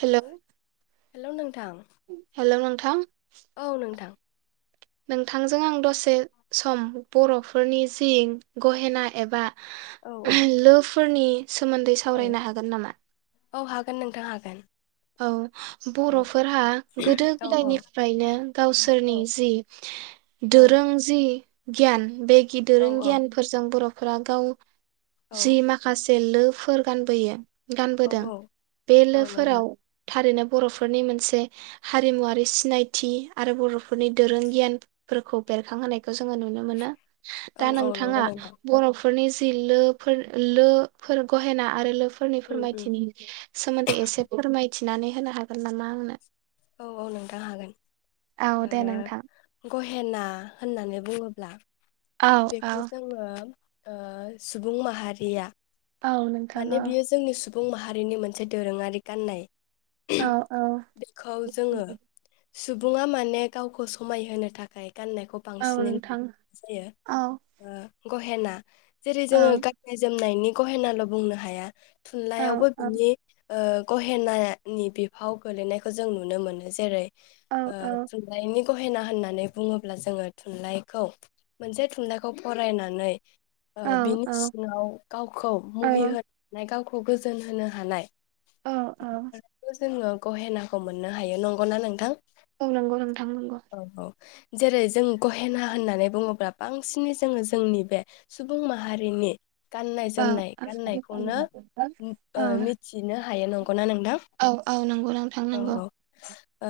Hello hello नों थां hello नोंथां औ नोंथां। नोंथांजों आं दसे सम बर'फोरनि जि गहेना एबा औ औ हेलौ फोरनि सोमोनदै औ सावरायनो हागोन नामा? औ हागोन नोंथां हागोन। औ औ बरफोरहा गोदो औ औ गोदायनिफ्रायनो गावसोरनि औ जि औ दोरों जि गियान बेग औ गिदिरन गियानफोरजों बरफ औ [unintelligible] जि माखासे लोब फोर गानबोयो। गानबोदों औ औ बे औ नोंथां लोफोराव। थारैनो बर'फोरनि मोनसे हारिमुवारि सिनायथि आरो बर'फोरनि दोरों गियानफोरखौ बेरखांहोनायखौ जोङो नुनो मोनो औ दा औ नंगौ नोंथाङा नोंथां बर' फोरनि जि लोफोर लोफोर गहेना आरो लो फोरनि उम उम फोरमायथिनि सोमोन्दै एसे फोरमाय थिनानै होनो हागोन नामा आंनो? औ औ नोंथां हागोन औ ओ। दे नोंथां गहेना होननानै बुङोब्ला औ औ बेखौ जोङो ओ सुबुं माहारिया औ माने नोंथाङा बियो जोंनि सुबुं माहारिनि मोनसे दोरोङारि गाननाय। औ औ बेखौ जोङो सुबुङा माने गावखौ समायहोनो थाखाय गाननायखौ औ बांसिनै नोंथां नुनाय जायो। औ ओ गहेना जेरै औ जोङो गाननाय जोमनायनि गहेनाल' बुंनो हाया औ थुनलाइयावबो बिनि ओ गहेनायानि बिफाव गोलैनायखौ जों नुनो मोनो जेरै औ आ औ थुनलाइनि गहेना होननानै बुङोब्ला जोङो थुनलाइखौ मोनसे थुनलाइखौ फरायनानै ओ औ बिनि सिङाव गावखौ औ मुहि होनानै गाव खौ गोजोन होनो हानाय औ खौ जोङो गहेनाखौ मोननो हायो नंगौना नोंथां औ नंगौ नोंथां नंगौ औ औ जेरै जों गहेना होननानै बुङोब्ला बांसिनै जोङो जोंनि बे सुबुं माहारिनि गाननाय औ जोमनाय गाननायखौनो औ ओ मिथिनो हायो नंगौना नोंथां औ औ नंगौ नोंथां नंगौ औ औ ओ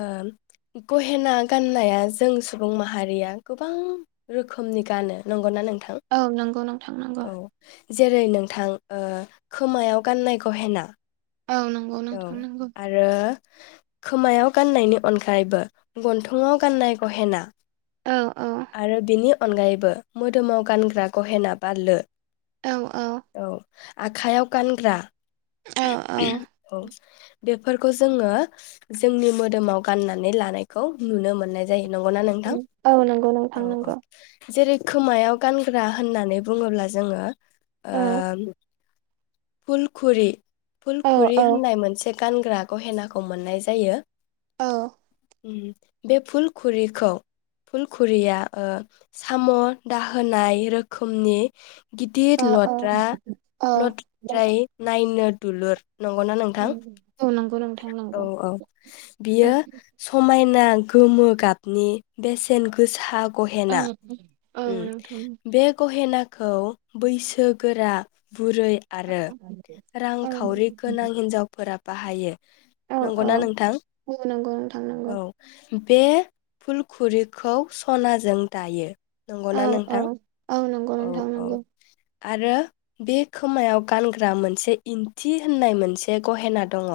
गहेना गाननाया जों सुबुं माहारिया गोबां रोख खोमनि गानो नंगौना नों औ नंगौ नोंथां नंगौ जेरै नोंथां ओ खोमायाव गाननाय गहेना औ नंगौ औ नोंथां नंगौ आरो खोमायाव गाननायनि अनगायैबो गन्थंआव गाननाय गहेना औ औ आरो बेनि अनगायैबो मोदोमाव गानग्रा गहेना बा लो औ औ आखाइयाव गानग्रा औ औ औ बेफोरखौ जोङो जोंनि मोदोमाव गाननानै लानायखौ नुनो मोननाय जायो नंगौना नोंथां औ नंगौ नोंथां औ औ नंगौ जेरै खोमायाव गानग्रा होननानै बुङोब्ला जोङो ओ फुलखुरि औ खुरि औ होननाय मोनसे गानग्रा गहेनाखौ मोननाय जायो औ बे फुलखुरिखौ फुलखुरिया ओ साम' दाहोनाय रोखोमनि गिदिर ओ औ लद्रा लद्राय नायनो दुलुर नंगौना नोंथां औ नंगौ नोंथां औ नंगौ औ बियो समायन ना गोमो गाबनि बेसेन गोसा औ। उ नोंथां बे गहेनाखौ बैसोगोरा। बुरै आरो औ रांखावरि गोनां हिनजावफोरा। बाहायो। औ औ नंगौना नोंथां औ नंगौ नोंथां नंगौ औ। बे फुलखुरिखौ सनाजों दायो। औ नंगौना औ नोंथां। औ नंगौ औ नोंथां औ। नंगौ आरो बे खोमायाव गानग्रा मोनसे इन्थि होननाय मोनसे गहेना दङ।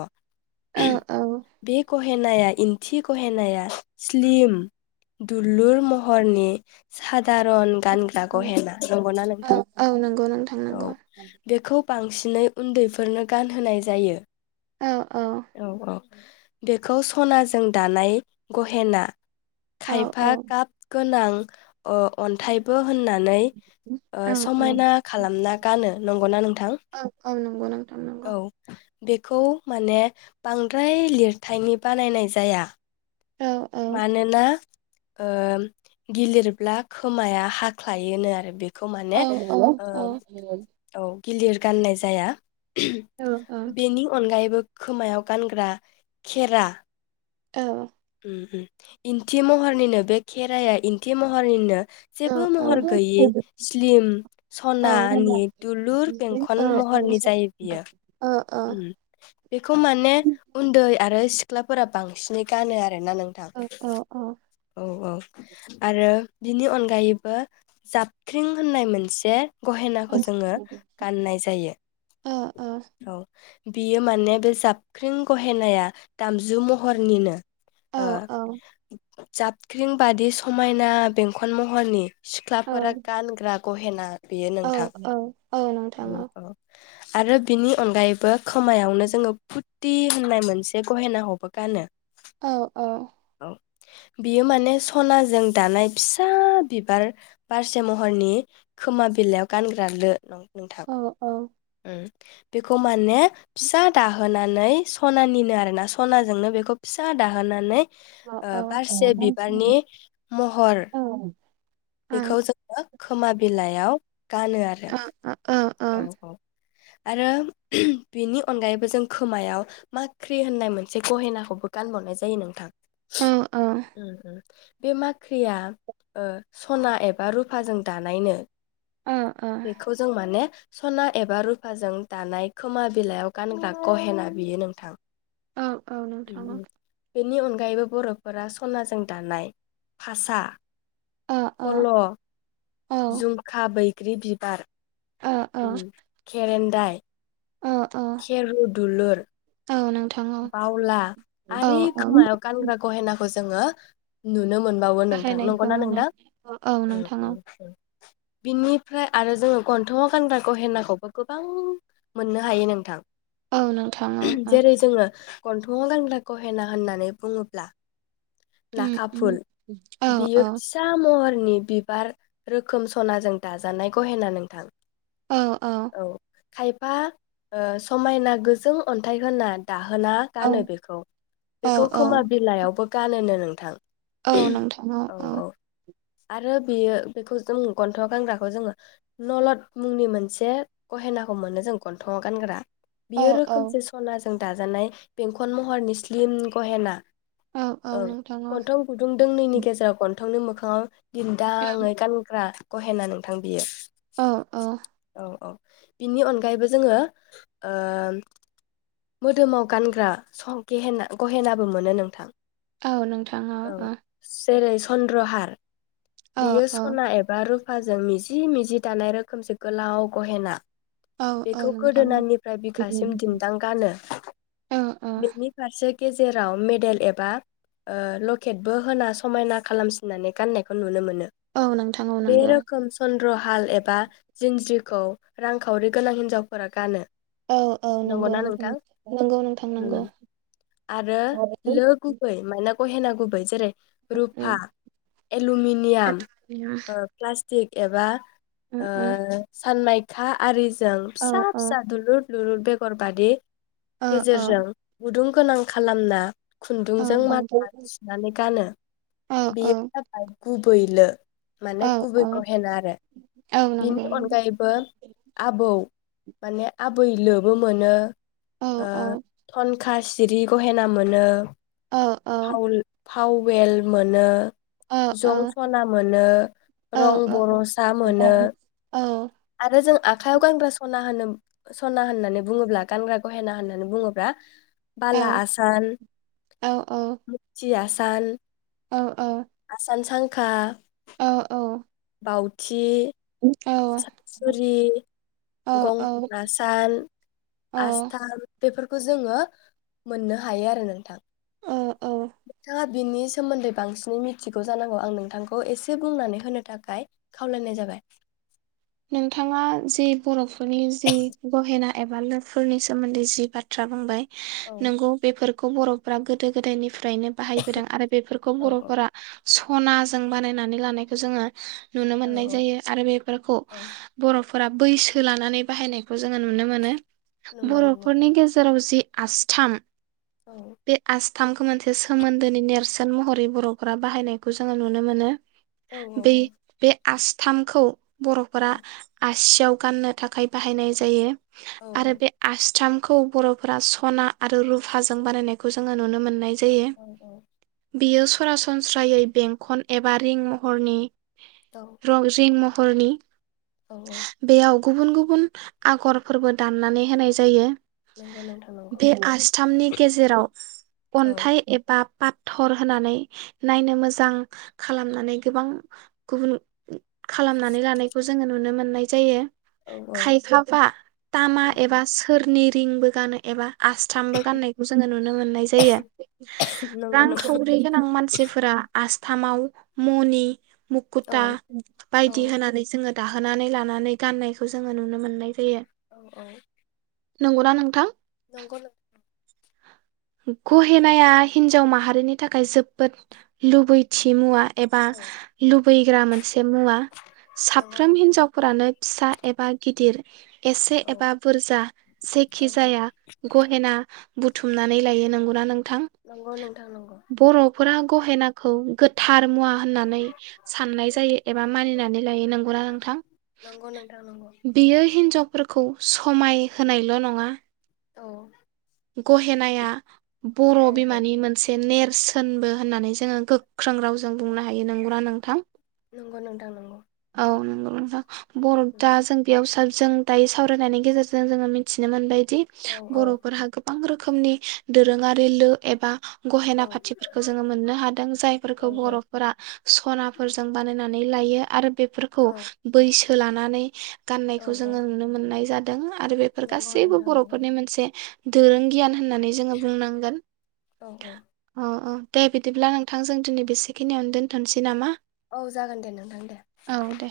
औ औ बे गहेनाया इन्थि गहेनाया स्लिम दुलुर महरनि [unintelligible] दारन गानग्रा। औ गहेना नंगौना नोंथां औ नंगौ नोंथां औ नंगौ बेखौ। बांसिनै उन्दैफोरनो गानहोनाय जायो। औ औ। बेखौ सनाजों दानाय गहेना। औ खायफा गाब गोनां। ओ अन्थाइबो। होननानै ओ औ समायना खालामना गानो। नंगौ ना नों औ औ नंगौ नोंथां नंगौ। बेखौ माने बांद्राय लिरथायनि बानायनाय जाया। औ औ मानोना। ओम गिलिरब्ला खोमाया हाख्लायोनो आरो बे। खौ औ माने औ औ ओम औ। गिलिर गाननाय जाया। बेनि अनगायैबो। खोमायाव गानग्रा खेरा। औ। उम इन्थि महरनिनो बे खेराइाया इन्थि महरनिनो। औ जेबो महर औ औ गैयि स्लिम सनानि दुलुर बेंखन महरनि जायो बियो। बेखौ माने उन्दै आरो सिख्लाफोरा बांसिनै गानो आरो आरो ना नोंथां औ औ आरो बिनि अनगायैबो जाबख्रिं होननाय मोनसे गहेनाखौ जोङो गाननाय जायो बियो माने बे जाबख्रिं गहेनाया दामजु महरनिनो ओ जाबख्रिं बादि समायना बेंखन महरनि। सिख्लाफोरा गानग्रा गहेना औ औ औ औ आरो बिनि अनगायैबो खोमायावनो जोङो फुथि होननाय मोनसे गहेनाखौबो गानो। औ औ औ बियो माने सनाजों दानाय फिसा बिबार बारसे महरनि खोमा बिलाइयाव गानग्रा लो नं औ औ ओम बेखौ माने फिसा दाहोनानै सनानिनो आरोना सनाजोंनो बेखौ फिसा दाहोनानै औ ओ बारसे बिबारनि महर औ बेखौ आ जोङो खोमा बिलाइयाव गानो आरो आ आ आ आ औ औ। आरो बिनि अनगायैबो जों खोमायाव माख्रि होननाय मोनसे गहेनाखौबो गानबावनाय जायो नोंथां। आ उम उम। बे माख्रिया ओ सना एबा रुफाजों दानाय नो। आ आ बेखौ जों माने सना एबा रुफाजों दानाय खोमा बिलाइयाव गानग्रा गहेना बियो नोंथां। औ औ नोंथां औ बेनि अनगायैबो बर'फोरा सनाजों दानाय फासा आ आ फल' औ झुमखा बै ग्रि बिबार आ आ दाइ आ आ खेरुद दुलुर औ नोंथां औ बावला औ आरि औ खोमायाव गानग्रा गहेना खौ जोङो नुनो मोनबावो नोंथां बाहायनायखौ नंगौना नुनो नोंथां? मोनो औ औ नोंथां औ बिनिफ्राय आरो जोङो गन्थङाव गानग्राखौ गहेनाखौबो गोबां मोननो हायो नोंथां। औ नोंथां औ औ। गन्थङाव गानग्रा गहेना होननानै बुङोब्ला उम नाखा उम फुल औ औ बियो फिसा महर नि बिबार रोखोम सनाजों दाजानाय गहेना नोंथां। औ औ। खायफा ओ समायना गोजों अन्थाइ होना दाहोना औ गानो बेखौ। औ बेखौ औ खोमा बिलाइआवबो गानो नो नोंथां औ नोंथां औ औ। आरो बेयो बेखौ जों गन्थङाव गानग्राखौ जोङो नलद मुंनि मोनसे गहेनाखौ मोनो जों गन्थङाव गानग्रा। बियो औ रोखोमसे सना जों दाजानाय बेंखन महरनि स्लिम गहेना। औ गन्थं गुदुं दोंनैनि गेजेराव गन्थंनि मोखाङाव औ दिन्दाङै गानग्रा गहेना नोंथां बियो। औ औ। औ औ बिनि अनगायैबो जोङो ओ मोदोमाव गानग्रा सह गहेेना गहेनाबो मोनो नोंथां। औ नोंथां औ औ। जेरै चन्द्रहार। बियो सना औ एबा रुप पाजों मिजि मिजि दानाय रोखोमसे गोलाव गहेना। औ औ बेखौ नोंथां औ गोदोनानिफ्राय बिखासिम दिन्दां [unintelligible] औ औ बेनि फार से गेजेराव मेडेल एबा ओ लकेटबो होना समायना खालामसिननानै गाननायखौ नुनो मोनो। औ नोंथां औ नंगौ। रहाल एबा जिनज्रिखौ रांखावरि गोनां हिन्जावफोरा गानो। औ औ नंगौ नोंथां। थां नंगौ नोंथां नंगौ आरो उम लो गुबै मा अहेना गुबै जेरै रुफा एलमिनियाम ओ प्लास [unintelligible] एबा ओ साननाय था आरि ओं औ फिसा औ फिसा दुलुर लु बेगर बादि औ औ गेजेरजों गुदुं गोनां खालामना औ खुन्दुंजों नंगौ माला सुनानै गानो औ औ बेयो जाबाय गुबै लो माने गुबै गहेना आरो बिनि अनगायैबो आबौ माने आबै लो बो मोनो ओ औ थन खा सिरि गहेना मोनो औ फावउल फाववेल मोनो औ जं औ सना मोनो औ रं बर'सा औ मोनो औ आरो जों आखायाव गानग्रा सना होनो सना होननानै बुङोब्ला गानग्रा गहेना होननानै बुङोबा औ बाला आसान औ औ मुगथि आस सान औ औ खा औ औ बाउथि आसान सुरि औ गंखन आसान आस्थाम बेफोरखौ जोङो मोननो हायो आरो नोंथां औ नोंथाङा बिनि सोमोन्दै बांसिनै मिथिगौ जानांगौ आं नोंथांखौ एसे बुंनानै होनो थाखाय खावलायनाय जाबाय नोंथाङा जि बर'फोरनि जि गहेना एबा लो फोरनि सोमोन्दै जि बाथ्रा बुंबाय औ नंगौ बेफोरखौ बर' फ्रा गोदो गोदायनि फ्रायनो बाहायबोदों आरो बेफोरखौ औ औ बर'फोरा सनाजों बानायनानै लानायखौ जोङो नुनो औ मोननाय औ जायो आरो बेफोरखौ औ फोरा बैसो लानानै बाहायनायखौ जोङो नुनो मोनो। नंगौ नंगौ बर'फोरनि नोंथां। गेजेराव जि आस्थाम बे आस थामखौ मोनसे सोमोन्दोनि नेर्सोन महरै बर'फोरा बाहायनायखौ जोङो नुनो मोनो। औ बे बे आस्थामखौ ब औ फोरा सियाव गाननो थाखाय बाहायनाय जायो। औ आरो बे आसथाम खौ बर'फोरा सना आरो रुफाजों बानायनायखौ जोङो नुनो मोननाय उम उम बियो सरासनस्रायै बेंकखन एबा रिं महरनि औ रंजिम मह हरनि औ औ गुबुन गुबुन आगरफोरबो दाननानै होनाय जायो नंगौ नोंथां नंगौ बे आसथामनि गेजेराव औ अन्थाइ एबा पाथर होनानै नायनो मोजां खालामनानै गोबां गुबुन खालामनानै लानाय खौ जोङो नुनो मोननाय जायो। औ औ खायफाबा तामा एबा सोरनि रिंबो गानो एबा आसथामबो गाननायखौ जोङो नुनो मोननाय जायो नंगौ नों रांखावरि गोनां मानसिफोरा आस थामाव मनि औ मुुखुथा औ बायदि होनानै जोङो दाहोनानै लानानै गाननायखौ जोङो नुनो मोननाय जायो। औ औ नंगौना नोंथां नंगौ गहेनाया हिन्जाव माहारिनि थाखाय जोबोद लुबैथि मुवा एबा औ लुबैग्रा मोनसे मुवा नंगौ साफ्रोम नोंथां हिन्जावफोरानो फिसा एबा गिदिर [inaudible] एसे औ एबा बुरजा जायखि औ जाया गहेना बुथुम नानै लायो नोंगौ नों थां नंगौ नोंथां नंगौ बर'फोरा गहेनाखौ गोथार मुवा होननानै साननाय जायो एबा मानिनानै लायो नंगौना नोंथां नंगौ नोंथां नंगौ बियो हिनजावफोरखौ खौ समाय होनायल' नङा औ। गहेनाया बर' औ औ बिमानि मोनसे नेरसोन होनबो होननानै जोङो गोख्रों रावजों बुंनो हायो नंगौना नोंथां? नंगौ नोंथां नंगौ। [inaudible] औ बर'फ्रा जों बेयाव साब जों दायो सावरायनायनि गेजेरजों जोङो मिथिनो मोनबाय दि औ बर' गोबां रोखोमनि दोरोङारि लो एबा गहेना औ पाथिफोरखौ जोङो मोननो हादों औ जायफोरखौ औ बर'फोरा सनाफोरजों बानायनानै लायो आरो बेफोरखौ औ बैसो लानानै औ गाननायखौ औ जोङो नुनो मोननाय जा दोंङा आरो बेफोर नंगौ गासैबो नोंथां नंगौ बरफोरनि मोनसे दोरों गियान होननानै जोङो बुंनांगोन औ औ अ अ। दे बिदिब्ला नोंथां जों दिनै बेसेखिनियावनो दोनथनोसै नामा औ जागोन दे नोंथां दे। औ दे।